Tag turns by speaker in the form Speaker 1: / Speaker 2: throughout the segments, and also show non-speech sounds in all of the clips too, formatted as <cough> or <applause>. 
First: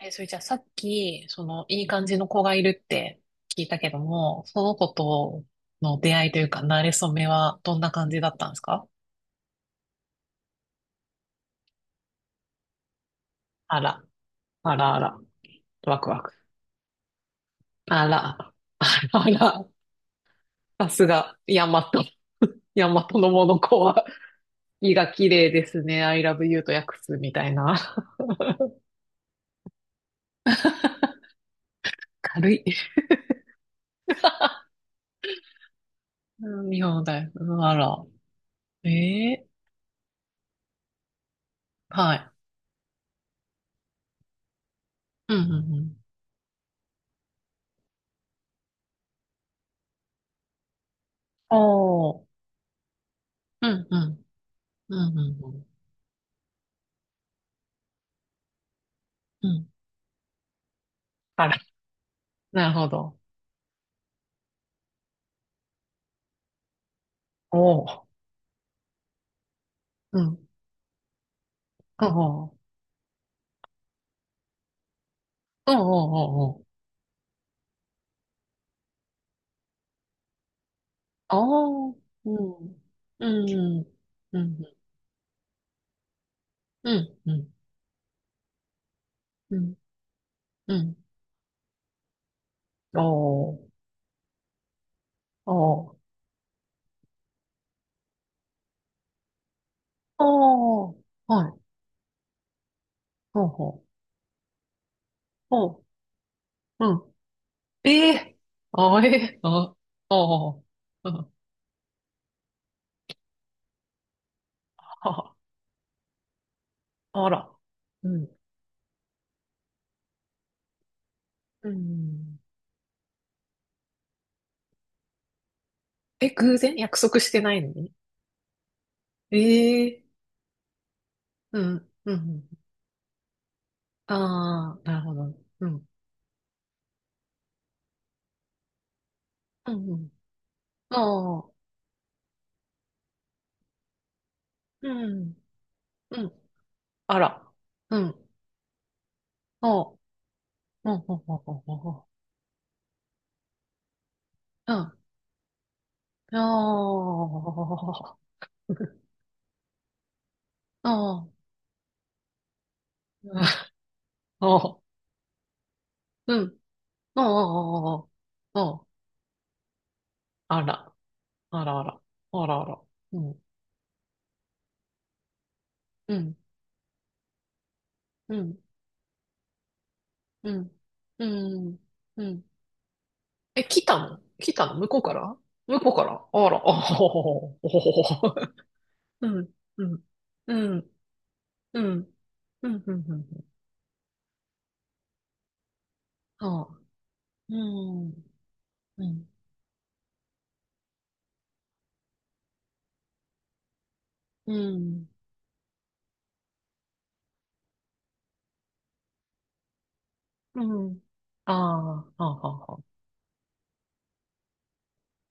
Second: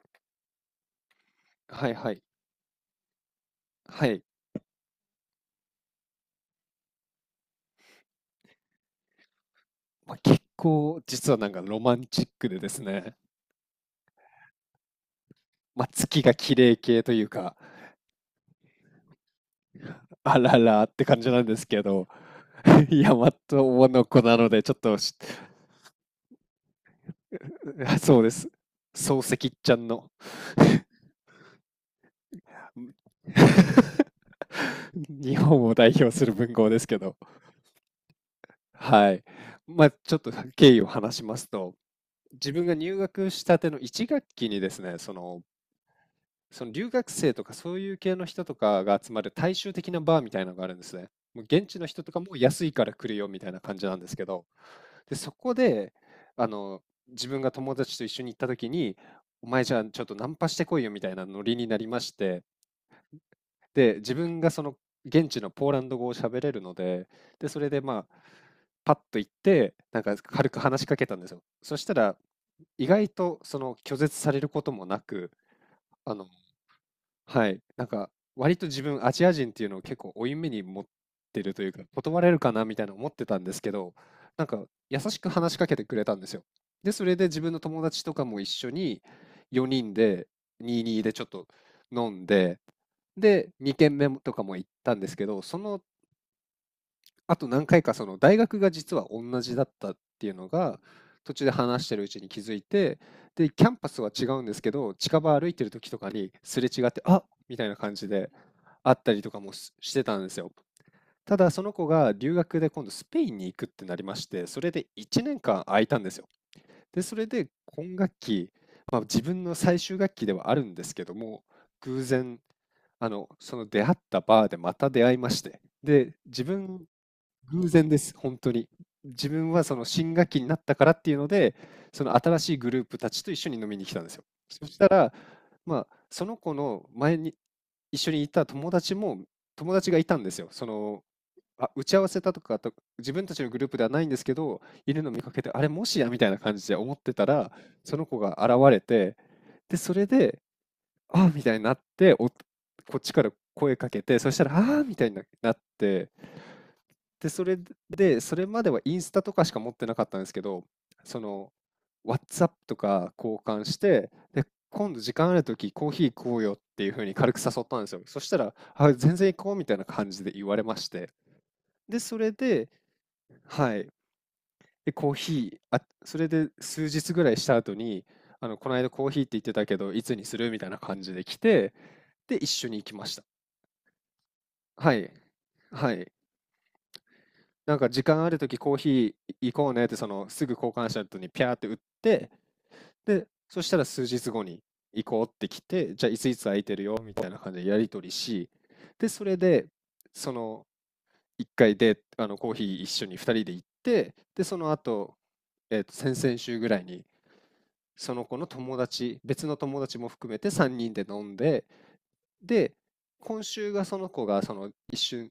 Speaker 1: え、それじゃあさっき、いい
Speaker 2: はい
Speaker 1: 感
Speaker 2: は
Speaker 1: じ
Speaker 2: い。
Speaker 1: の子がいるって聞いたけど
Speaker 2: はい。
Speaker 1: も、その子との出会いというか、馴れ初めはどんな感じだったんですか？
Speaker 2: まあ、結構実はなんかロマンチックでですね、
Speaker 1: あら、あらあら、
Speaker 2: まあ、
Speaker 1: ワクワ
Speaker 2: 月が
Speaker 1: ク。
Speaker 2: 綺麗系というか、
Speaker 1: あら、あらあら、
Speaker 2: あらら
Speaker 1: さ
Speaker 2: って
Speaker 1: す
Speaker 2: 感じ
Speaker 1: が、
Speaker 2: なんで
Speaker 1: ヤ
Speaker 2: す
Speaker 1: マ
Speaker 2: け
Speaker 1: ト、
Speaker 2: ど、 <laughs>、
Speaker 1: ヤマト
Speaker 2: 大
Speaker 1: の
Speaker 2: 和
Speaker 1: モノコ
Speaker 2: の
Speaker 1: は、
Speaker 2: 子なのでちょっ
Speaker 1: 意
Speaker 2: と
Speaker 1: が
Speaker 2: し
Speaker 1: 綺麗ですね。I love you と訳すみたいな。
Speaker 2: <laughs> そうです。漱石ちゃんの
Speaker 1: <laughs> 軽い。
Speaker 2: <laughs>、
Speaker 1: <laughs>
Speaker 2: 日本を代表する文
Speaker 1: う
Speaker 2: 豪
Speaker 1: ん、
Speaker 2: で
Speaker 1: 日
Speaker 2: すけ
Speaker 1: 本
Speaker 2: ど、
Speaker 1: だよ。うん、あら。え
Speaker 2: はい。
Speaker 1: え、
Speaker 2: まあ、ちょっと経緯を話しますと、
Speaker 1: はい。
Speaker 2: 自分が入学したての1学期にですね、そ
Speaker 1: うん
Speaker 2: の
Speaker 1: うんうん。
Speaker 2: その留学生とかそういう系の人とかが集まる大衆的なバーみたいなのがあるんですね。もう現地の人と
Speaker 1: お
Speaker 2: か
Speaker 1: ー。
Speaker 2: も安いから来るよみたいな
Speaker 1: う
Speaker 2: 感
Speaker 1: ん
Speaker 2: じな
Speaker 1: う
Speaker 2: んですけ
Speaker 1: ん。
Speaker 2: ど、
Speaker 1: う
Speaker 2: で、
Speaker 1: んう
Speaker 2: そ
Speaker 1: んう
Speaker 2: こ
Speaker 1: ん。
Speaker 2: で、あの、自分が友達と一緒に行った時に、お
Speaker 1: う
Speaker 2: 前
Speaker 1: ん、
Speaker 2: じゃあちょっとナンパしてこいよみたいなノ
Speaker 1: あ
Speaker 2: リ
Speaker 1: ら、
Speaker 2: になりまして、
Speaker 1: なるほど。
Speaker 2: で、自分がその現地のポーランド語を喋れるので、で、
Speaker 1: お
Speaker 2: それで
Speaker 1: お。
Speaker 2: まあ、パッと行って、なんか
Speaker 1: うん。
Speaker 2: 軽く話しかけたんですよ。そした
Speaker 1: お
Speaker 2: ら、
Speaker 1: お。
Speaker 2: 意外とその拒絶されることもなく、
Speaker 1: おお。
Speaker 2: あの、
Speaker 1: おお。
Speaker 2: はい。なんか、割と自分、アジア人っていうのを結構負い目に持ってるというか、
Speaker 1: おお。
Speaker 2: 断
Speaker 1: う
Speaker 2: れるかなみ
Speaker 1: ん。
Speaker 2: たいな思っ
Speaker 1: う
Speaker 2: てたんですけ
Speaker 1: ん。
Speaker 2: ど、
Speaker 1: う
Speaker 2: なんか、
Speaker 1: ん。
Speaker 2: 優しく話しかけてくれたんですよ。
Speaker 1: う
Speaker 2: で、それ
Speaker 1: ん。
Speaker 2: で
Speaker 1: う
Speaker 2: 自
Speaker 1: ん。
Speaker 2: 分の友達とかも一緒に
Speaker 1: うん。
Speaker 2: 4人で、
Speaker 1: う
Speaker 2: 2人
Speaker 1: ん。
Speaker 2: でちょっと飲んで、
Speaker 1: お
Speaker 2: で、
Speaker 1: お。
Speaker 2: 2軒目もとかも行ったんですけど、
Speaker 1: お
Speaker 2: その
Speaker 1: お。
Speaker 2: あと何回かその大学が実は同じだったっていうのが
Speaker 1: おお。
Speaker 2: 途中
Speaker 1: は
Speaker 2: で
Speaker 1: い。
Speaker 2: 話してるうちに気づいて、
Speaker 1: お
Speaker 2: で、キャン
Speaker 1: お。
Speaker 2: パスは違うんですけど、近場歩いてる
Speaker 1: お、
Speaker 2: 時とかにすれ違っ
Speaker 1: う
Speaker 2: て、
Speaker 1: ん。
Speaker 2: あっみたいな
Speaker 1: え
Speaker 2: 感じで
Speaker 1: え。
Speaker 2: あっ
Speaker 1: あ
Speaker 2: たりと
Speaker 1: え。
Speaker 2: かもし
Speaker 1: あ。
Speaker 2: してたんです
Speaker 1: お
Speaker 2: よ。
Speaker 1: お。
Speaker 2: ただその子が留学で今度スペインに行くってなりまして、それで1
Speaker 1: あ、
Speaker 2: 年間空いたんですよ。で、それ
Speaker 1: あ
Speaker 2: で
Speaker 1: ら。
Speaker 2: 今
Speaker 1: う
Speaker 2: 学
Speaker 1: ん。
Speaker 2: 期、まあ、自分の最終学期ではあるんですけども、
Speaker 1: う
Speaker 2: 偶
Speaker 1: ん。
Speaker 2: 然、その出会ったバーでまた出会いまして、で、
Speaker 1: え、
Speaker 2: 自
Speaker 1: 偶然
Speaker 2: 分
Speaker 1: 約束してないの
Speaker 2: 偶然
Speaker 1: に？
Speaker 2: です、本当に。自分はその
Speaker 1: ええ。
Speaker 2: 新学期になったからっていうので、
Speaker 1: うん。
Speaker 2: そ
Speaker 1: う
Speaker 2: の新
Speaker 1: ん。
Speaker 2: しいグループたちと一緒に飲みに来たんで
Speaker 1: あ
Speaker 2: すよ。そし
Speaker 1: あ、
Speaker 2: た
Speaker 1: なる
Speaker 2: ら、
Speaker 1: ほど。うん。
Speaker 2: まあ、その子の前に一緒にいた友達も
Speaker 1: う
Speaker 2: 友
Speaker 1: ん。
Speaker 2: 達
Speaker 1: う
Speaker 2: がい
Speaker 1: ん。
Speaker 2: たんですよ。その、
Speaker 1: ああ。
Speaker 2: あ、打ち合わせたとかと自分たちのグループではないんですけど、いる
Speaker 1: う
Speaker 2: の見か
Speaker 1: ん。
Speaker 2: けて、あれ、もしやみ
Speaker 1: う
Speaker 2: たい
Speaker 1: ん。
Speaker 2: な感じで思って
Speaker 1: あ
Speaker 2: たら、
Speaker 1: ら。
Speaker 2: そ
Speaker 1: う
Speaker 2: の子
Speaker 1: ん。
Speaker 2: が現れて、で、そ
Speaker 1: おう。
Speaker 2: れで、
Speaker 1: うん。うん。
Speaker 2: ああ、みたいになっ
Speaker 1: うん。
Speaker 2: て、こっちから声かけて、そしたら、
Speaker 1: うん。
Speaker 2: あ
Speaker 1: う
Speaker 2: あ、み
Speaker 1: ん。
Speaker 2: たいになって
Speaker 1: お
Speaker 2: で、それで、
Speaker 1: ー。
Speaker 2: それまではインスタとかしか持ってなかったんですけど、
Speaker 1: お
Speaker 2: そ
Speaker 1: ー。
Speaker 2: の、WhatsApp とか交換して、で、
Speaker 1: おー。
Speaker 2: 今度時間あるときコーヒー行こ
Speaker 1: う
Speaker 2: うよっ
Speaker 1: ん。
Speaker 2: ていうふうに
Speaker 1: お
Speaker 2: 軽く誘ったんですよ。
Speaker 1: ー。
Speaker 2: そしたら、
Speaker 1: おー。お、
Speaker 2: あ、全然行こうみたいな感じで言われまして。
Speaker 1: あらあ
Speaker 2: で、
Speaker 1: ら。
Speaker 2: それ
Speaker 1: あらあ
Speaker 2: で、
Speaker 1: ら。うん。
Speaker 2: はい。で、コーヒー、あ、
Speaker 1: う
Speaker 2: それ
Speaker 1: ん。
Speaker 2: で数日ぐらいした後に、
Speaker 1: う
Speaker 2: あの、
Speaker 1: ん。
Speaker 2: この間コーヒーって言ってたけど、いつにする
Speaker 1: う
Speaker 2: みたいな
Speaker 1: ん。
Speaker 2: 感じで
Speaker 1: う
Speaker 2: 来て、
Speaker 1: ん。う
Speaker 2: で、
Speaker 1: ん。
Speaker 2: 一緒に行きました。
Speaker 1: え、来たの、来たの？向
Speaker 2: は
Speaker 1: こう
Speaker 2: い。
Speaker 1: から？向こ
Speaker 2: は
Speaker 1: うから
Speaker 2: い。
Speaker 1: あら。おー。
Speaker 2: なんか時間あるときコーヒー
Speaker 1: うん。
Speaker 2: 行こうね
Speaker 1: う
Speaker 2: って
Speaker 1: ん。
Speaker 2: そのすぐ交
Speaker 1: う
Speaker 2: 換
Speaker 1: ん。
Speaker 2: した後にピャーって打っ
Speaker 1: うん。うん。
Speaker 2: て
Speaker 1: うん。う
Speaker 2: で、
Speaker 1: ん、
Speaker 2: そしたら数日後に行こうって来て、じゃあいついつ空い
Speaker 1: あ
Speaker 2: て
Speaker 1: あ、
Speaker 2: るよみたいな感
Speaker 1: う
Speaker 2: じでやり取り
Speaker 1: ん。
Speaker 2: し
Speaker 1: う
Speaker 2: で、そ
Speaker 1: ん。
Speaker 2: れでその1回であのコーヒー一緒に2人で行って、で
Speaker 1: う
Speaker 2: その
Speaker 1: ん。
Speaker 2: 後、先々週ぐらいにその子の友達別の友達も含めて
Speaker 1: う
Speaker 2: 3人
Speaker 1: ん。
Speaker 2: で飲ん
Speaker 1: あ
Speaker 2: で
Speaker 1: あ、はあ、は
Speaker 2: で、
Speaker 1: あ、はあ。
Speaker 2: 今週がその子がその一瞬、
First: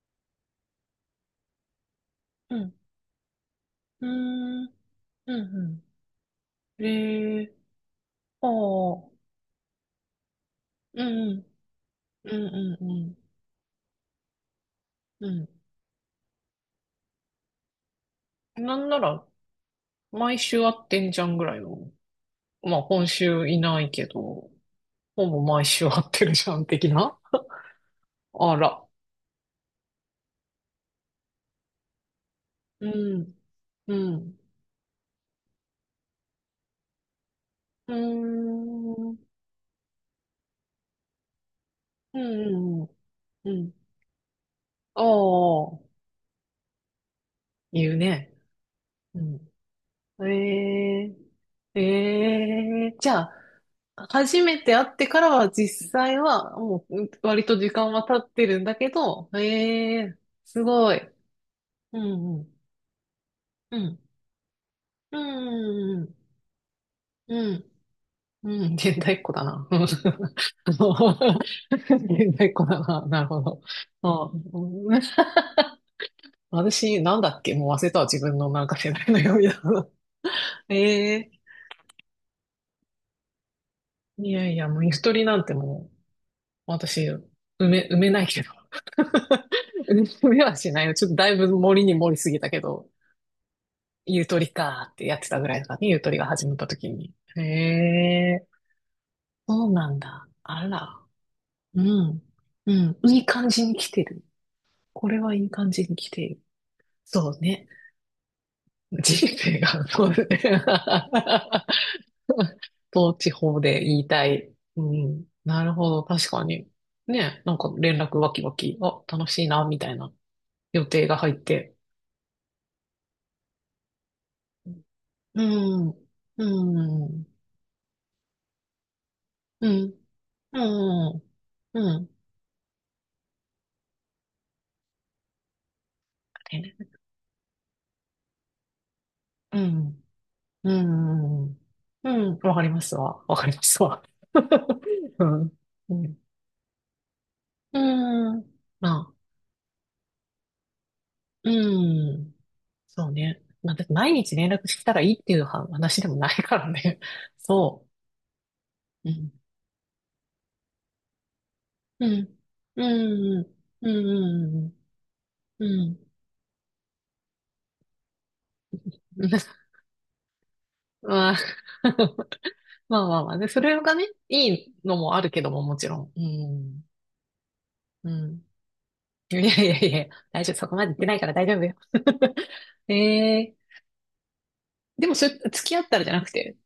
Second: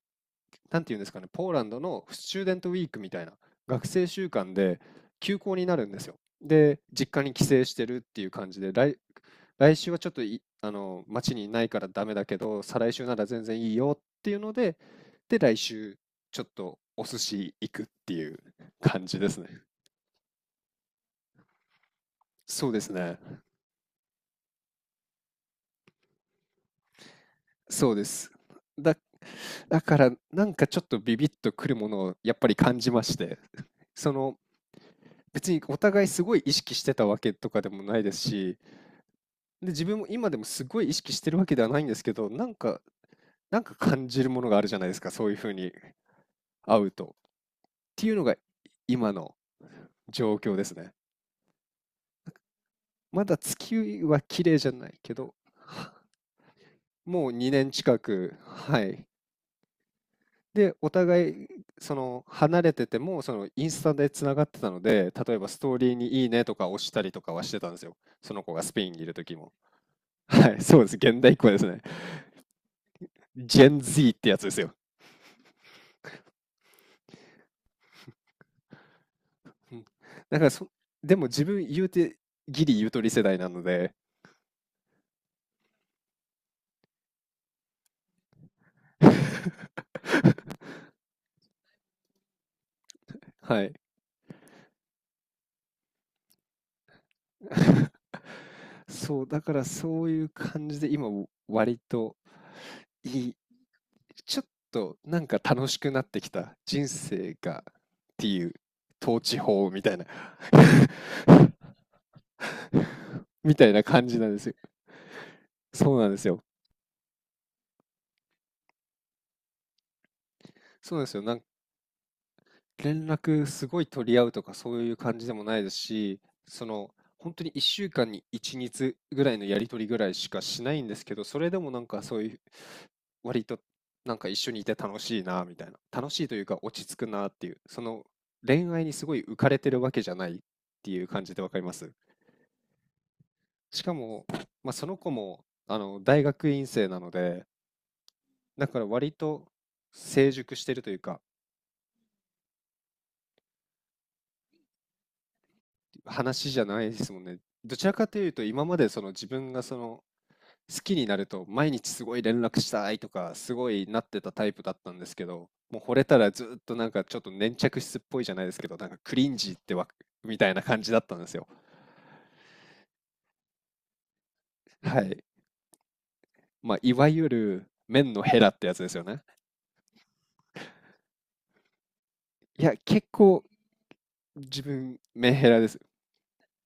Speaker 2: なんていうんですかね、ポーランドのスチューデ
Speaker 1: う
Speaker 2: ントウ
Speaker 1: ん。
Speaker 2: ィークみたいな学
Speaker 1: う
Speaker 2: 生
Speaker 1: ー
Speaker 2: 週間
Speaker 1: ん。
Speaker 2: で
Speaker 1: う
Speaker 2: 休校
Speaker 1: ん
Speaker 2: にな
Speaker 1: う
Speaker 2: るんですよ。で、
Speaker 1: ん。
Speaker 2: 実家に
Speaker 1: え
Speaker 2: 帰
Speaker 1: え、
Speaker 2: 省してるっていう
Speaker 1: あ
Speaker 2: 感じで、
Speaker 1: あ。
Speaker 2: 来週はちょっとあ
Speaker 1: う
Speaker 2: の
Speaker 1: んう
Speaker 2: 町に
Speaker 1: ん。
Speaker 2: いないからダメだ
Speaker 1: う
Speaker 2: け
Speaker 1: ん
Speaker 2: ど、
Speaker 1: う
Speaker 2: 再
Speaker 1: ん
Speaker 2: 来
Speaker 1: う
Speaker 2: 週な
Speaker 1: ん。
Speaker 2: ら全然いいよっていうので、
Speaker 1: う
Speaker 2: で、
Speaker 1: ん。
Speaker 2: 来週ちょっとお寿司行くっていう
Speaker 1: なんな
Speaker 2: 感じ
Speaker 1: ら、
Speaker 2: ですね。
Speaker 1: 毎週会ってんじゃんぐらいの。
Speaker 2: そう
Speaker 1: ま
Speaker 2: で
Speaker 1: あ、
Speaker 2: す
Speaker 1: 今
Speaker 2: ね。
Speaker 1: 週いないけど、ほぼ毎週会ってるじゃん、的な。
Speaker 2: そうです。
Speaker 1: あら。
Speaker 2: だだからなんかちょっとビビッとくるものをやっぱり感
Speaker 1: う
Speaker 2: じまし
Speaker 1: ん。
Speaker 2: て <laughs>
Speaker 1: う
Speaker 2: その
Speaker 1: ん。
Speaker 2: 別にお互いすごい意識してたわけとかでも
Speaker 1: うー
Speaker 2: ないですし、
Speaker 1: ん。うん
Speaker 2: で自分も今でもすごい意識してるわけではないんですけ
Speaker 1: う
Speaker 2: ど、なん
Speaker 1: ん
Speaker 2: か
Speaker 1: うん。う、
Speaker 2: 感じるものがあるじゃないです
Speaker 1: あ
Speaker 2: か、そういうふうに
Speaker 1: あ。
Speaker 2: 会うとっ
Speaker 1: 言う
Speaker 2: ていうの
Speaker 1: ね。
Speaker 2: が今
Speaker 1: う
Speaker 2: の
Speaker 1: ん。
Speaker 2: 状況ですね。
Speaker 1: ええ、え、え、じゃ
Speaker 2: まだ月
Speaker 1: あ、
Speaker 2: は
Speaker 1: 初
Speaker 2: 綺麗
Speaker 1: め
Speaker 2: じゃ
Speaker 1: て会
Speaker 2: な
Speaker 1: っ
Speaker 2: い
Speaker 1: て
Speaker 2: け
Speaker 1: から
Speaker 2: ど、
Speaker 1: は実際はもう
Speaker 2: もう
Speaker 1: 割と
Speaker 2: 2
Speaker 1: 時
Speaker 2: 年
Speaker 1: 間
Speaker 2: 近
Speaker 1: は経っ
Speaker 2: く。
Speaker 1: てるんだ
Speaker 2: は
Speaker 1: け
Speaker 2: い。
Speaker 1: ど、ええ、す
Speaker 2: で、お
Speaker 1: ごい。
Speaker 2: 互い、そ
Speaker 1: う
Speaker 2: の、
Speaker 1: ん、うん、
Speaker 2: 離れてても、その、イン
Speaker 1: う
Speaker 2: スタ
Speaker 1: ん、
Speaker 2: でつながってたので、
Speaker 1: う
Speaker 2: 例えばストーリー
Speaker 1: ん、
Speaker 2: にいいねとか押したりとか
Speaker 1: う
Speaker 2: はして
Speaker 1: ん、
Speaker 2: たんですよ。その子が
Speaker 1: うん、
Speaker 2: スペイン
Speaker 1: 現
Speaker 2: にいる
Speaker 1: 代っ子
Speaker 2: 時
Speaker 1: だ
Speaker 2: も。
Speaker 1: な。<laughs> うん、あ
Speaker 2: <laughs> はい、そうです。現代っ
Speaker 1: の、
Speaker 2: 子ですね。
Speaker 1: <laughs> 現代っ子だな。なるほど。
Speaker 2: Gen Z っ
Speaker 1: あ、
Speaker 2: てやつですよ。
Speaker 1: うん、私、なんだっけ、もう忘れたわ。自分のなんか世代の読み
Speaker 2: うん。
Speaker 1: だ。
Speaker 2: だからそでも
Speaker 1: <laughs> ええ、
Speaker 2: 自分言うて、ギリゆとり世代なので、
Speaker 1: いやいや、もうゆとりなんてもう、私、埋めないけど。
Speaker 2: <laughs>
Speaker 1: 盗め <laughs> はしないよ。ちょっとだいぶ盛りに盛りすぎたけど、
Speaker 2: はい。
Speaker 1: ゆとりかーってやってたぐらいだからね、ゆとりが始まった時に。へ
Speaker 2: <laughs>
Speaker 1: え、
Speaker 2: そう、だから
Speaker 1: そうなん
Speaker 2: そうい
Speaker 1: だ。
Speaker 2: う
Speaker 1: あ
Speaker 2: 感じで
Speaker 1: ら。
Speaker 2: 今割
Speaker 1: う
Speaker 2: と
Speaker 1: ん。うん。
Speaker 2: い
Speaker 1: いい
Speaker 2: い、
Speaker 1: 感じに来てる。
Speaker 2: ちょっと
Speaker 1: こ
Speaker 2: な
Speaker 1: れ
Speaker 2: ん
Speaker 1: は
Speaker 2: か
Speaker 1: いい
Speaker 2: 楽
Speaker 1: 感
Speaker 2: し
Speaker 1: じ
Speaker 2: く
Speaker 1: に
Speaker 2: なっ
Speaker 1: 来
Speaker 2: て
Speaker 1: て
Speaker 2: き
Speaker 1: いる。
Speaker 2: た人
Speaker 1: そ
Speaker 2: 生
Speaker 1: う
Speaker 2: が
Speaker 1: ね。
Speaker 2: っていう統
Speaker 1: 人
Speaker 2: 治
Speaker 1: 生
Speaker 2: 法み
Speaker 1: が、
Speaker 2: たいな
Speaker 1: そうね。<laughs>
Speaker 2: <laughs>
Speaker 1: 統治
Speaker 2: み
Speaker 1: 法
Speaker 2: たい
Speaker 1: で
Speaker 2: な
Speaker 1: 言い
Speaker 2: 感じ
Speaker 1: た
Speaker 2: なんです
Speaker 1: い。
Speaker 2: よ。
Speaker 1: うん。なるほ
Speaker 2: そう
Speaker 1: ど。
Speaker 2: なんです
Speaker 1: 確か
Speaker 2: よ。
Speaker 1: に。ね。なんか連絡わきわき。あ、楽しいな、みたいな予
Speaker 2: そうなん
Speaker 1: 定
Speaker 2: で
Speaker 1: が
Speaker 2: すよ。
Speaker 1: 入っ
Speaker 2: なんか
Speaker 1: て。
Speaker 2: 連絡すごい取り合うとかそういう感じで
Speaker 1: う
Speaker 2: もないです
Speaker 1: ん。
Speaker 2: し、その、
Speaker 1: うん。
Speaker 2: ほんに1週間に1日ぐらいのや
Speaker 1: う
Speaker 2: り取りぐ
Speaker 1: ん。
Speaker 2: らいしかしないんですけ
Speaker 1: うん。
Speaker 2: ど、それでもなん
Speaker 1: う
Speaker 2: か
Speaker 1: ん。
Speaker 2: そういう、割となんか一緒にいて楽しいなみたいな、楽しいというか落ち着くなっていう、その恋愛にすごい浮か
Speaker 1: う
Speaker 2: れてるわけ
Speaker 1: ん。
Speaker 2: じゃないっ
Speaker 1: う
Speaker 2: ていう感じで
Speaker 1: ん。う
Speaker 2: わか
Speaker 1: ん。
Speaker 2: ります。
Speaker 1: うん、わかりますわ。わかりま
Speaker 2: し
Speaker 1: す
Speaker 2: か
Speaker 1: わ。
Speaker 2: も、まあ、その子
Speaker 1: <laughs> う
Speaker 2: も
Speaker 1: ん。
Speaker 2: あ
Speaker 1: う
Speaker 2: の、
Speaker 1: ん。
Speaker 2: 大学院生なので、
Speaker 1: うん。
Speaker 2: だから
Speaker 1: ま
Speaker 2: 割
Speaker 1: あ、
Speaker 2: と成熟してるというか
Speaker 1: うん。そうね。まあ、だって毎日連絡したらいいっていうは話でもない
Speaker 2: 話
Speaker 1: か
Speaker 2: じゃ
Speaker 1: ら
Speaker 2: ないで
Speaker 1: ね。
Speaker 2: すもん
Speaker 1: <laughs>
Speaker 2: ね。ど
Speaker 1: そ
Speaker 2: ちらかというと、今までそ
Speaker 1: う。
Speaker 2: の
Speaker 1: う
Speaker 2: 自
Speaker 1: ん。
Speaker 2: 分がその好きになると、毎日す
Speaker 1: う
Speaker 2: ごい
Speaker 1: ん。
Speaker 2: 連絡し
Speaker 1: う
Speaker 2: たいとか、
Speaker 1: ん。
Speaker 2: すごい
Speaker 1: う
Speaker 2: なってたタイプだ
Speaker 1: ん。
Speaker 2: ったんですけど、
Speaker 1: う
Speaker 2: もう惚
Speaker 1: ん。
Speaker 2: れたらずっとなんかちょっと粘着質っぽいじゃないですけど、なんかク
Speaker 1: う
Speaker 2: リ
Speaker 1: ん。
Speaker 2: ンジーっ
Speaker 1: <laughs>
Speaker 2: てわみたいな感じだったんで
Speaker 1: まあ、
Speaker 2: すよ。
Speaker 1: <laughs> まあまあまあ。で、それがね、いいの
Speaker 2: は
Speaker 1: もあ
Speaker 2: い。
Speaker 1: るけども、もちろん。う
Speaker 2: まあ、
Speaker 1: ん。
Speaker 2: いわゆる
Speaker 1: う
Speaker 2: 麺のヘ
Speaker 1: ん。
Speaker 2: ラってやつですよね。
Speaker 1: いやいやいや、大丈夫、そこまで言ってないから大丈夫よ。
Speaker 2: いや、
Speaker 1: <laughs>
Speaker 2: 結
Speaker 1: え
Speaker 2: 構
Speaker 1: え、
Speaker 2: 自分、
Speaker 1: でもそ
Speaker 2: メン
Speaker 1: れ、
Speaker 2: ヘ
Speaker 1: 付
Speaker 2: ラで
Speaker 1: き
Speaker 2: す。
Speaker 1: 合ったらじゃなくて、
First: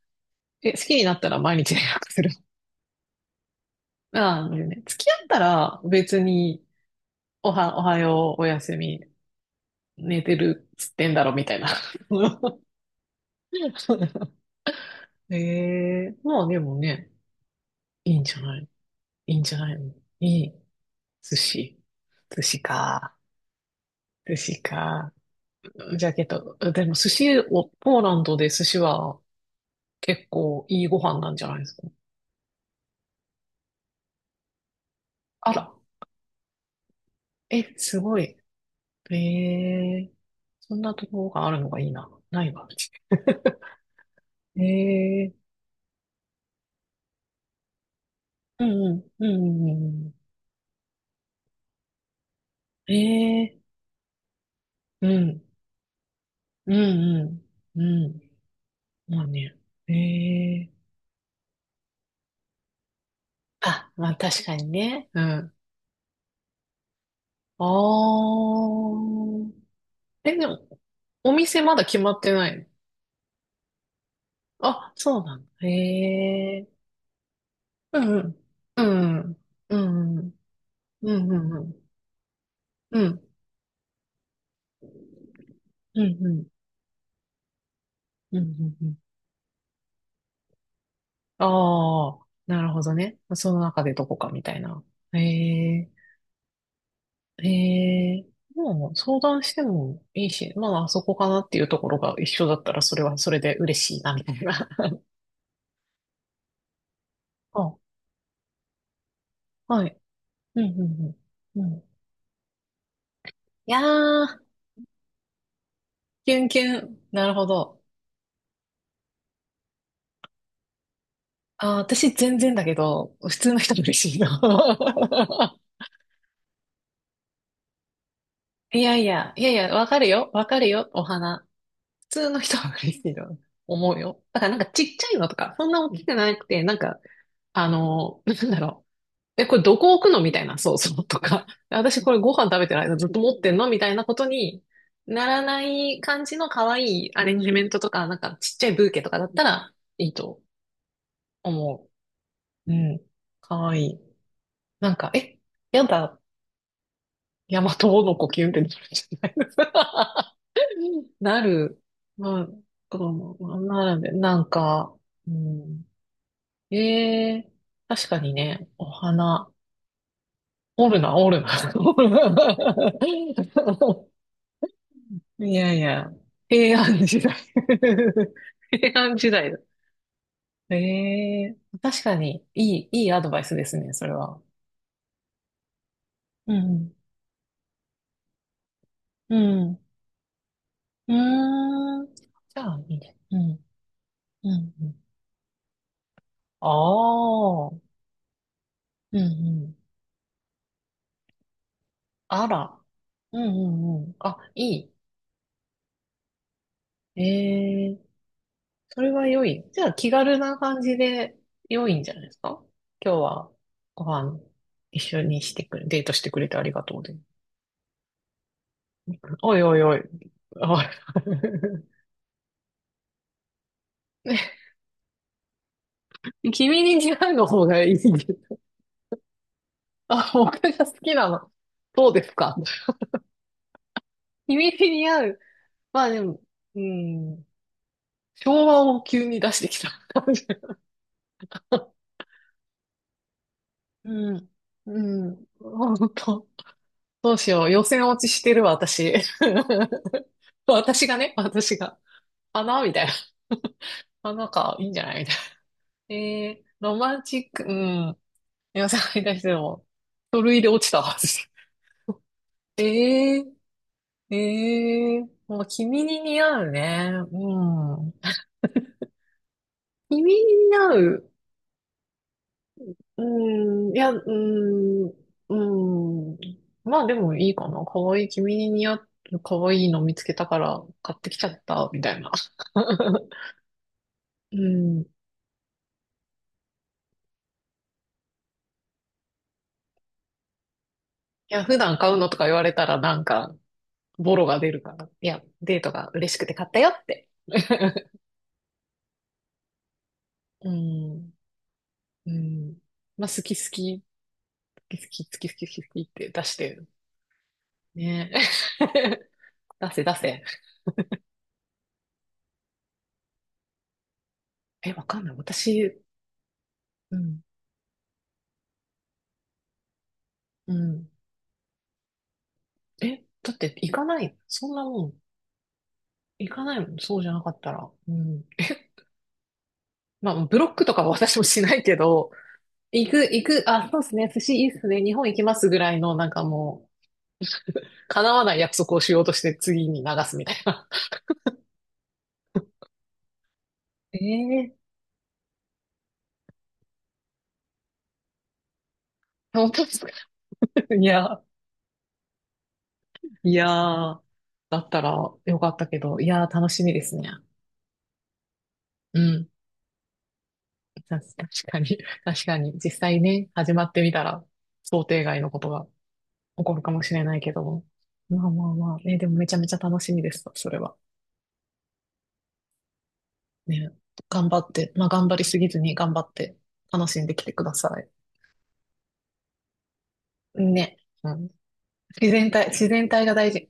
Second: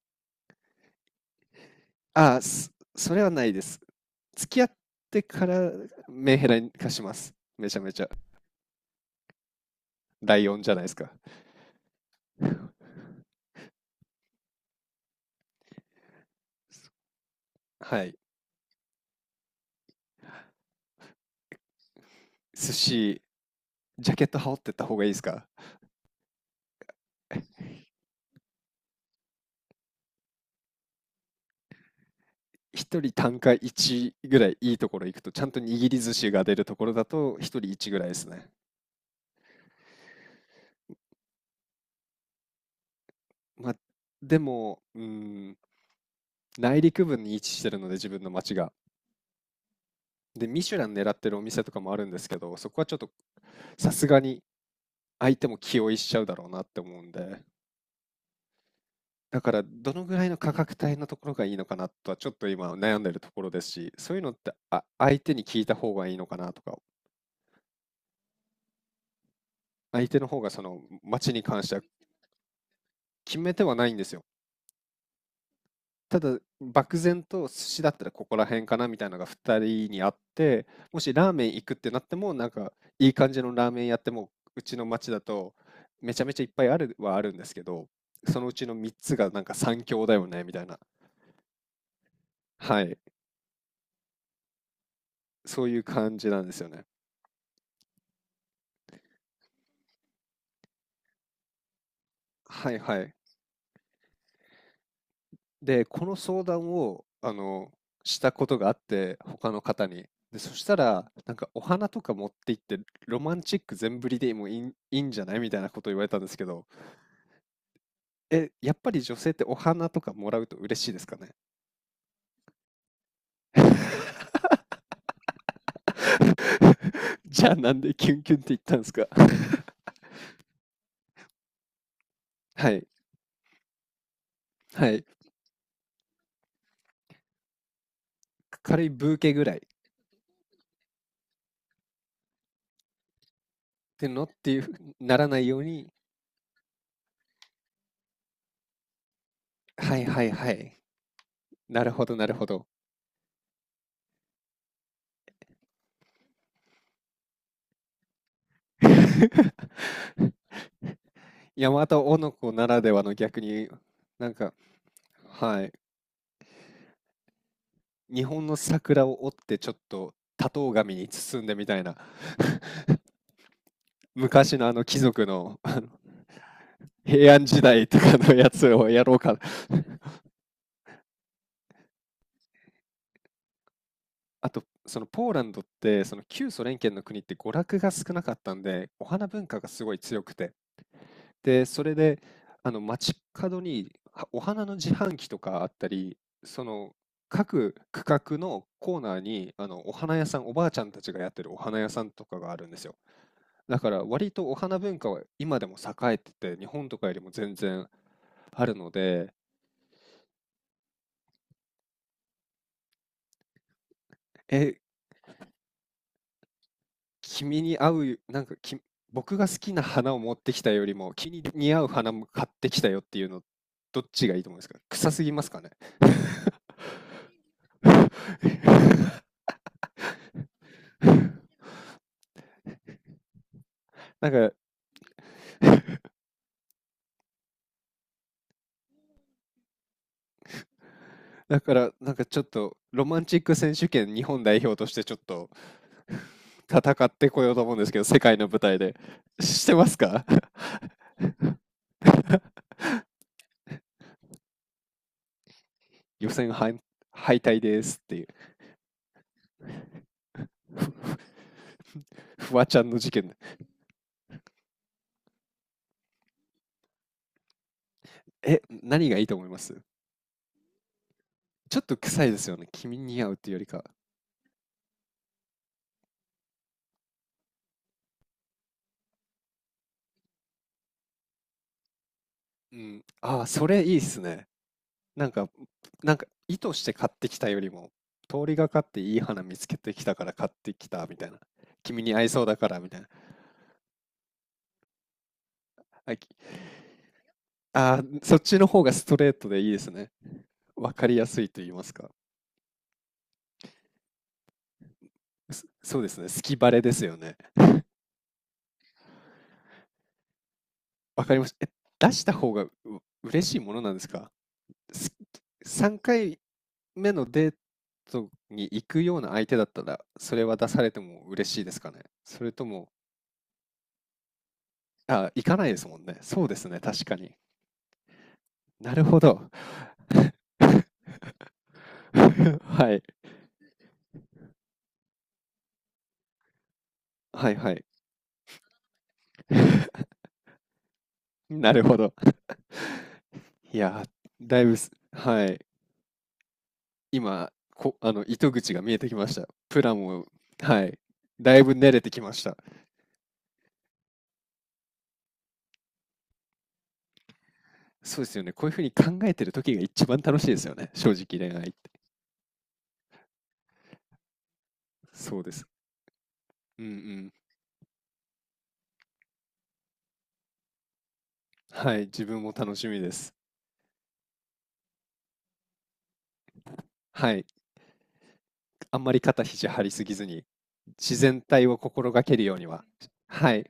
Speaker 1: え、好きになったら毎日連絡する。
Speaker 2: ああ、
Speaker 1: <laughs>
Speaker 2: それはないです。
Speaker 1: ああ、
Speaker 2: 付
Speaker 1: な
Speaker 2: き
Speaker 1: る
Speaker 2: 合
Speaker 1: ほ
Speaker 2: っ
Speaker 1: どね。付き合
Speaker 2: て
Speaker 1: った
Speaker 2: から
Speaker 1: ら別
Speaker 2: メンヘラ
Speaker 1: に、
Speaker 2: に化します。
Speaker 1: お
Speaker 2: めち
Speaker 1: は、
Speaker 2: ゃ
Speaker 1: お
Speaker 2: め
Speaker 1: は
Speaker 2: ちゃ。
Speaker 1: よう、おやすみ、寝
Speaker 2: ラ
Speaker 1: て
Speaker 2: イオン
Speaker 1: る
Speaker 2: じゃ
Speaker 1: っ
Speaker 2: ないで
Speaker 1: つっ
Speaker 2: す
Speaker 1: て
Speaker 2: か。
Speaker 1: んだろ、みたいな。
Speaker 2: <laughs>
Speaker 1: <laughs> ええ、まあでも
Speaker 2: す
Speaker 1: ね、
Speaker 2: は
Speaker 1: い
Speaker 2: い。
Speaker 1: いんじゃない、いいんじゃないの。いい。寿司。寿司
Speaker 2: 寿
Speaker 1: か。
Speaker 2: 司、ジャケッ
Speaker 1: 寿
Speaker 2: ト羽織
Speaker 1: 司
Speaker 2: ってった方がいい
Speaker 1: か。
Speaker 2: ですか？
Speaker 1: ジャケット。でも寿司を、ポーランドで寿司は結構いいご飯なんじゃないですか？
Speaker 2: 一人単価1ぐらい、いいところ行くと、ちゃん
Speaker 1: あ
Speaker 2: と
Speaker 1: ら、
Speaker 2: 握り寿司が出るところだと、一人
Speaker 1: え、
Speaker 2: 1ぐ
Speaker 1: す
Speaker 2: らいで
Speaker 1: ご
Speaker 2: す
Speaker 1: い。
Speaker 2: ね。
Speaker 1: ええ、そんなところがあるのがいいな。ないわ、うち。
Speaker 2: まあ、でも、う
Speaker 1: ええ、
Speaker 2: ん、内陸部に位置してるので、自分の町
Speaker 1: う
Speaker 2: が。
Speaker 1: んうん、うん、うん、う
Speaker 2: で、ミシュラン狙ってるお店とかもあるんですけど、そこはちょっと
Speaker 1: ん。ええ、
Speaker 2: さすがに
Speaker 1: う
Speaker 2: 相
Speaker 1: ん、
Speaker 2: 手も気負いしちゃうだろうなっ
Speaker 1: う
Speaker 2: て思うんで、
Speaker 1: ん、うん、うん。まあ
Speaker 2: だか
Speaker 1: ね。
Speaker 2: ら
Speaker 1: え
Speaker 2: どのぐらいの価
Speaker 1: え、
Speaker 2: 格帯のところがいいのかなとはちょっと今悩んでるところです
Speaker 1: あ、
Speaker 2: し、
Speaker 1: ま
Speaker 2: そ
Speaker 1: あ
Speaker 2: ういうのっ
Speaker 1: 確
Speaker 2: て
Speaker 1: かに
Speaker 2: あ
Speaker 1: ね。
Speaker 2: 相
Speaker 1: う
Speaker 2: 手に
Speaker 1: ん。
Speaker 2: 聞いた方がいいのかなとか、
Speaker 1: あー。
Speaker 2: 相手の
Speaker 1: え、
Speaker 2: 方
Speaker 1: で
Speaker 2: が
Speaker 1: も、
Speaker 2: その
Speaker 1: お
Speaker 2: 街に
Speaker 1: 店
Speaker 2: 関し
Speaker 1: ま
Speaker 2: ては
Speaker 1: だ決まってないの？
Speaker 2: 決めてはないんですよ。
Speaker 1: あ、そうなんだ。
Speaker 2: た
Speaker 1: え
Speaker 2: だ
Speaker 1: え、
Speaker 2: 漠然と寿司だっ
Speaker 1: う
Speaker 2: たらここ
Speaker 1: ん、
Speaker 2: ら辺か
Speaker 1: う
Speaker 2: なみたいなのが
Speaker 1: ん、
Speaker 2: 2
Speaker 1: う
Speaker 2: 人にあ
Speaker 1: ん、
Speaker 2: っ
Speaker 1: うん、
Speaker 2: て、も
Speaker 1: う
Speaker 2: しラーメ
Speaker 1: ん、
Speaker 2: ン
Speaker 1: う
Speaker 2: 行くっ
Speaker 1: ん、
Speaker 2: てなってもなんか
Speaker 1: うん、う
Speaker 2: い
Speaker 1: ん、
Speaker 2: い
Speaker 1: う
Speaker 2: 感
Speaker 1: ん、
Speaker 2: じのラーメン屋ってもう、うちの町だと
Speaker 1: うん、
Speaker 2: めちゃ
Speaker 1: う
Speaker 2: めちゃ
Speaker 1: ん、
Speaker 2: いっぱいあるはあるんですけど、
Speaker 1: うん、
Speaker 2: そ
Speaker 1: う
Speaker 2: のうちの
Speaker 1: んう
Speaker 2: 3
Speaker 1: ん
Speaker 2: つがなんか三強だよねみたいな。
Speaker 1: ああ、なるほ
Speaker 2: は
Speaker 1: ど
Speaker 2: い。
Speaker 1: ね。その中でどこかみたいな。え
Speaker 2: そういう
Speaker 1: え、
Speaker 2: 感じなんですよね。
Speaker 1: ええ、もう相談してもいいし、まあ、あそこかなっていうところが一緒だった
Speaker 2: はい。
Speaker 1: らそ
Speaker 2: は
Speaker 1: れ
Speaker 2: い。
Speaker 1: はそれで嬉しいな、みたいな。<laughs>
Speaker 2: で、この相談を、あの、
Speaker 1: あ、
Speaker 2: したことがあって、他の
Speaker 1: は
Speaker 2: 方
Speaker 1: い。
Speaker 2: に。で、そ
Speaker 1: う
Speaker 2: し
Speaker 1: ん、
Speaker 2: た
Speaker 1: う
Speaker 2: ら、
Speaker 1: ん、
Speaker 2: なんか
Speaker 1: うん。
Speaker 2: お
Speaker 1: うん。
Speaker 2: 花とか持って行って、ロマンチッ
Speaker 1: い
Speaker 2: ク
Speaker 1: や
Speaker 2: 全振りで
Speaker 1: ー、
Speaker 2: もいいんじゃないみたいなこと言われたんで
Speaker 1: キ
Speaker 2: す
Speaker 1: ュ
Speaker 2: け
Speaker 1: ンキ
Speaker 2: ど、
Speaker 1: ュン。なるほど。
Speaker 2: え、やっぱり女性ってお花とかもらうと嬉しいですかね？
Speaker 1: あー、私全然だけど、普通の人も嬉しいな。
Speaker 2: <laughs> じゃあ、なんでキュンキュンって言っ
Speaker 1: <laughs>
Speaker 2: たん
Speaker 1: い
Speaker 2: です
Speaker 1: やい
Speaker 2: か？
Speaker 1: や、い
Speaker 2: <laughs>
Speaker 1: やいや、わかるよ。わかるよ。お花。普通の人は
Speaker 2: はい、
Speaker 1: 嬉しいと思うよ。だからなんかちっ
Speaker 2: は
Speaker 1: ち
Speaker 2: い。
Speaker 1: ゃいのとか、そんな大きくなくて、なんか、あの、なんだ
Speaker 2: 軽
Speaker 1: ろ
Speaker 2: いブーケ
Speaker 1: う。
Speaker 2: ぐ
Speaker 1: え、
Speaker 2: ら
Speaker 1: こ
Speaker 2: いっ
Speaker 1: れどこ置くのみたいな、そうそうとか。私これご飯食べてる間ずっと持ってんのみたいな
Speaker 2: て
Speaker 1: こ
Speaker 2: の
Speaker 1: と
Speaker 2: っていう
Speaker 1: に
Speaker 2: ふうにな
Speaker 1: な
Speaker 2: らな
Speaker 1: ら
Speaker 2: いよ
Speaker 1: な
Speaker 2: うに。
Speaker 1: い感じの可愛いアレンジメントとか、なんかちっちゃいブーケとかだったら
Speaker 2: はい
Speaker 1: いい
Speaker 2: はい
Speaker 1: と
Speaker 2: はい。な
Speaker 1: 思
Speaker 2: るほどなるほど。
Speaker 1: う。うん。可愛い。なんか、え、やだ、ヤマトの子キュンってなるんじゃない
Speaker 2: <laughs>
Speaker 1: の？ <laughs> なる。
Speaker 2: 山形
Speaker 1: まあ、
Speaker 2: 男ならではの
Speaker 1: こ
Speaker 2: 逆
Speaker 1: う
Speaker 2: に、
Speaker 1: なるんで、
Speaker 2: なん
Speaker 1: なん
Speaker 2: か、
Speaker 1: か、う
Speaker 2: はい。
Speaker 1: ん。ええ、確か
Speaker 2: 日
Speaker 1: に
Speaker 2: 本の
Speaker 1: ね、お
Speaker 2: 桜を折っ
Speaker 1: 花、
Speaker 2: てちょっと多頭
Speaker 1: お
Speaker 2: 紙
Speaker 1: る
Speaker 2: に
Speaker 1: な、おる
Speaker 2: 包
Speaker 1: な。
Speaker 2: んでみ
Speaker 1: <laughs>
Speaker 2: たい
Speaker 1: お
Speaker 2: な。
Speaker 1: るな。
Speaker 2: <laughs> 昔のあの貴族
Speaker 1: い
Speaker 2: の
Speaker 1: やいや、平安時
Speaker 2: 平
Speaker 1: 代
Speaker 2: 安時代とか
Speaker 1: <laughs>
Speaker 2: のやつを
Speaker 1: 平
Speaker 2: やろ
Speaker 1: 安
Speaker 2: う
Speaker 1: 時
Speaker 2: かな。
Speaker 1: 代だ。ええ、確かに、いいアドバイスですね、それ
Speaker 2: <laughs>
Speaker 1: は。
Speaker 2: あと、そのポーランドって、その旧
Speaker 1: う
Speaker 2: ソ連圏
Speaker 1: ん、
Speaker 2: の国って娯楽が少なかったんで、お花
Speaker 1: う
Speaker 2: 文化が
Speaker 1: ん、う
Speaker 2: すごい強くて。
Speaker 1: ー
Speaker 2: で、それ
Speaker 1: ん。
Speaker 2: で、
Speaker 1: じゃあ、いいね。
Speaker 2: 街
Speaker 1: うん、
Speaker 2: 角にはお
Speaker 1: う
Speaker 2: 花
Speaker 1: ん、
Speaker 2: の
Speaker 1: う
Speaker 2: 自
Speaker 1: ん。
Speaker 2: 販機とかあったり、そ
Speaker 1: あ
Speaker 2: の
Speaker 1: あ、
Speaker 2: 各
Speaker 1: う
Speaker 2: 区画のコーナ
Speaker 1: ん、
Speaker 2: ー
Speaker 1: う
Speaker 2: に
Speaker 1: ん。
Speaker 2: お花屋さん、おばあちゃんたちがやってるお花屋さんとか
Speaker 1: あ
Speaker 2: があるんで
Speaker 1: ら。
Speaker 2: すよ。
Speaker 1: うん、う
Speaker 2: だか
Speaker 1: ん、
Speaker 2: ら
Speaker 1: うん。
Speaker 2: 割
Speaker 1: あ、
Speaker 2: とお
Speaker 1: い
Speaker 2: 花
Speaker 1: い。
Speaker 2: 文化は今でも栄えてて、日本とかよりも全然
Speaker 1: ええ、
Speaker 2: あるの
Speaker 1: それは
Speaker 2: で、
Speaker 1: 良い。じゃあ気軽な感じで良いんじゃないですか。今日はご飯
Speaker 2: え、
Speaker 1: 一緒にしてくれ、デートしてくれてありがとうで。
Speaker 2: 君に合う、なんかき、僕が
Speaker 1: お
Speaker 2: 好
Speaker 1: い
Speaker 2: き
Speaker 1: お
Speaker 2: な
Speaker 1: いおい。
Speaker 2: 花を持ってきた
Speaker 1: おい。
Speaker 2: より
Speaker 1: <laughs>
Speaker 2: も、君に似合う花も買ってきたよっていうの、どっちがいいと思いますか？臭すぎますかね？
Speaker 1: 君に似合うの方がいい。
Speaker 2: <laughs>
Speaker 1: あ、僕が好きなの。そうですか。
Speaker 2: なんか、
Speaker 1: 君に似合う。まあでも、うん、昭和を急に出してきた感じ。
Speaker 2: だから、
Speaker 1: <laughs>
Speaker 2: なんかちょっと、ロマンチック選手権日
Speaker 1: う
Speaker 2: 本
Speaker 1: ん。
Speaker 2: 代表としてちょっ
Speaker 1: うん。
Speaker 2: と
Speaker 1: 本当。
Speaker 2: 戦って
Speaker 1: どう
Speaker 2: こ
Speaker 1: し
Speaker 2: ようと
Speaker 1: よう。
Speaker 2: 思うん
Speaker 1: 予
Speaker 2: ですけど、
Speaker 1: 選落
Speaker 2: 世
Speaker 1: ち
Speaker 2: 界
Speaker 1: し
Speaker 2: の
Speaker 1: て
Speaker 2: 舞
Speaker 1: るわ、
Speaker 2: 台で。
Speaker 1: 私。
Speaker 2: してますか？
Speaker 1: <laughs>
Speaker 2: <laughs>
Speaker 1: 私がね、私が。花みたいな。<laughs> 花か、いいんじゃないみたいな。
Speaker 2: 予選
Speaker 1: えー、ロマン
Speaker 2: 敗
Speaker 1: チッ
Speaker 2: 退
Speaker 1: ク、う
Speaker 2: ですって
Speaker 1: ん。
Speaker 2: いう。
Speaker 1: 皆さんに対しても、書類で落ちたはず。
Speaker 2: <laughs> フワ
Speaker 1: <laughs>
Speaker 2: ちゃ
Speaker 1: え
Speaker 2: んの事件。
Speaker 1: ー、えー、もう君に似合うね。うん。
Speaker 2: え、何がいいと思います
Speaker 1: 君に似合う。
Speaker 2: ちょっと臭いですよね、君に似
Speaker 1: う
Speaker 2: 合うっていうよりか。
Speaker 1: ん、いや、うん、うん。まあでもいいかな。かわいい、君に似合う、かわいいの見つけたから買ってきちゃった、みたいな。
Speaker 2: うん、
Speaker 1: <laughs>
Speaker 2: ああ、それいいっすね。
Speaker 1: うん。い
Speaker 2: なんかなんか意図して買ってきたよりも、通りがかっていい花見つけてきたから買ってきたみたいな、
Speaker 1: や、普段
Speaker 2: 君
Speaker 1: 買
Speaker 2: に
Speaker 1: う
Speaker 2: 合
Speaker 1: の
Speaker 2: い
Speaker 1: と
Speaker 2: そ
Speaker 1: か
Speaker 2: う
Speaker 1: 言
Speaker 2: だ
Speaker 1: わ
Speaker 2: か
Speaker 1: れ
Speaker 2: ら
Speaker 1: た
Speaker 2: みた
Speaker 1: ら
Speaker 2: いな。
Speaker 1: なんか、ボロが出るから。いや、デートが
Speaker 2: あき
Speaker 1: 嬉しくて買ったよって。
Speaker 2: ああ、そっちの方がストレートでいいですね。
Speaker 1: う
Speaker 2: わかりや
Speaker 1: ん。
Speaker 2: すいと言いますか。
Speaker 1: うん。まあ、好き好き、好き好き、好
Speaker 2: そ、
Speaker 1: き好き、好き好
Speaker 2: そ
Speaker 1: き
Speaker 2: う
Speaker 1: っ
Speaker 2: ですね。
Speaker 1: て
Speaker 2: 好
Speaker 1: 出し
Speaker 2: きバ
Speaker 1: て
Speaker 2: レ
Speaker 1: る。
Speaker 2: ですよね。
Speaker 1: ね。 <laughs> 出せ出せ。
Speaker 2: わかりました。え、出した方が嬉しいものなんですか？
Speaker 1: え、わ
Speaker 2: す
Speaker 1: かんない。
Speaker 2: 3
Speaker 1: 私、
Speaker 2: 回目
Speaker 1: う
Speaker 2: の
Speaker 1: ん。
Speaker 2: デートに行くような相手だったら、それは出
Speaker 1: う
Speaker 2: されて
Speaker 1: ん。
Speaker 2: も嬉しいですかね？それとも、
Speaker 1: え、だって行かない。そんなもん。
Speaker 2: あ、行かないですもんね。そう
Speaker 1: 行
Speaker 2: で
Speaker 1: か
Speaker 2: す
Speaker 1: ない
Speaker 2: ね。
Speaker 1: もん。
Speaker 2: 確か
Speaker 1: そうじゃ
Speaker 2: に。
Speaker 1: なかったら。うん。
Speaker 2: なるほど。
Speaker 1: まあ、ブロックとかは私もしないけど、
Speaker 2: <laughs> はい。
Speaker 1: 行く、行く、あ、そうですね。寿司いいっすね。日本行きますぐらいの、なんかも
Speaker 2: はいは
Speaker 1: う、
Speaker 2: い。
Speaker 1: 叶わない約束をしようとして次に
Speaker 2: <laughs>
Speaker 1: 流すみたいな。
Speaker 2: なるほど。いやー、だい
Speaker 1: <laughs> え
Speaker 2: ぶす、
Speaker 1: え、
Speaker 2: はい。今、糸口が見えてきました。
Speaker 1: 本
Speaker 2: プ
Speaker 1: 当で
Speaker 2: ラ
Speaker 1: す
Speaker 2: ン
Speaker 1: か？
Speaker 2: を、は
Speaker 1: <laughs>
Speaker 2: い。
Speaker 1: いや、
Speaker 2: だいぶ練れてきました。
Speaker 1: いやー、だったらよかったけど、いやー、楽しみですね。
Speaker 2: そうですよね。こういうふうに考
Speaker 1: う
Speaker 2: えて
Speaker 1: ん。
Speaker 2: る時が一番楽しいですよね。正
Speaker 1: た確
Speaker 2: 直恋愛っ
Speaker 1: かに、
Speaker 2: て。
Speaker 1: <laughs> 確かに、実際ね、始まってみたら、想定
Speaker 2: そ
Speaker 1: 外
Speaker 2: う
Speaker 1: の
Speaker 2: で
Speaker 1: こ
Speaker 2: す。
Speaker 1: とが起こる
Speaker 2: うんう
Speaker 1: かもしれ
Speaker 2: ん。
Speaker 1: ないけども。まあまあまあ、ね、でもめちゃめちゃ楽しみです、それは。
Speaker 2: はい。自分も楽しみです。
Speaker 1: ね、頑張って、まあ頑張りすぎずに頑張って、楽しん
Speaker 2: は
Speaker 1: でき
Speaker 2: い。
Speaker 1: てくださ
Speaker 2: あんまり肩肘張りすぎずに、
Speaker 1: い。ね。
Speaker 2: 自
Speaker 1: う
Speaker 2: 然
Speaker 1: ん、
Speaker 2: 体を心が
Speaker 1: 自
Speaker 2: ける
Speaker 1: 然
Speaker 2: ように
Speaker 1: 体、
Speaker 2: は。
Speaker 1: 自然体が大
Speaker 2: は
Speaker 1: 事。
Speaker 2: い。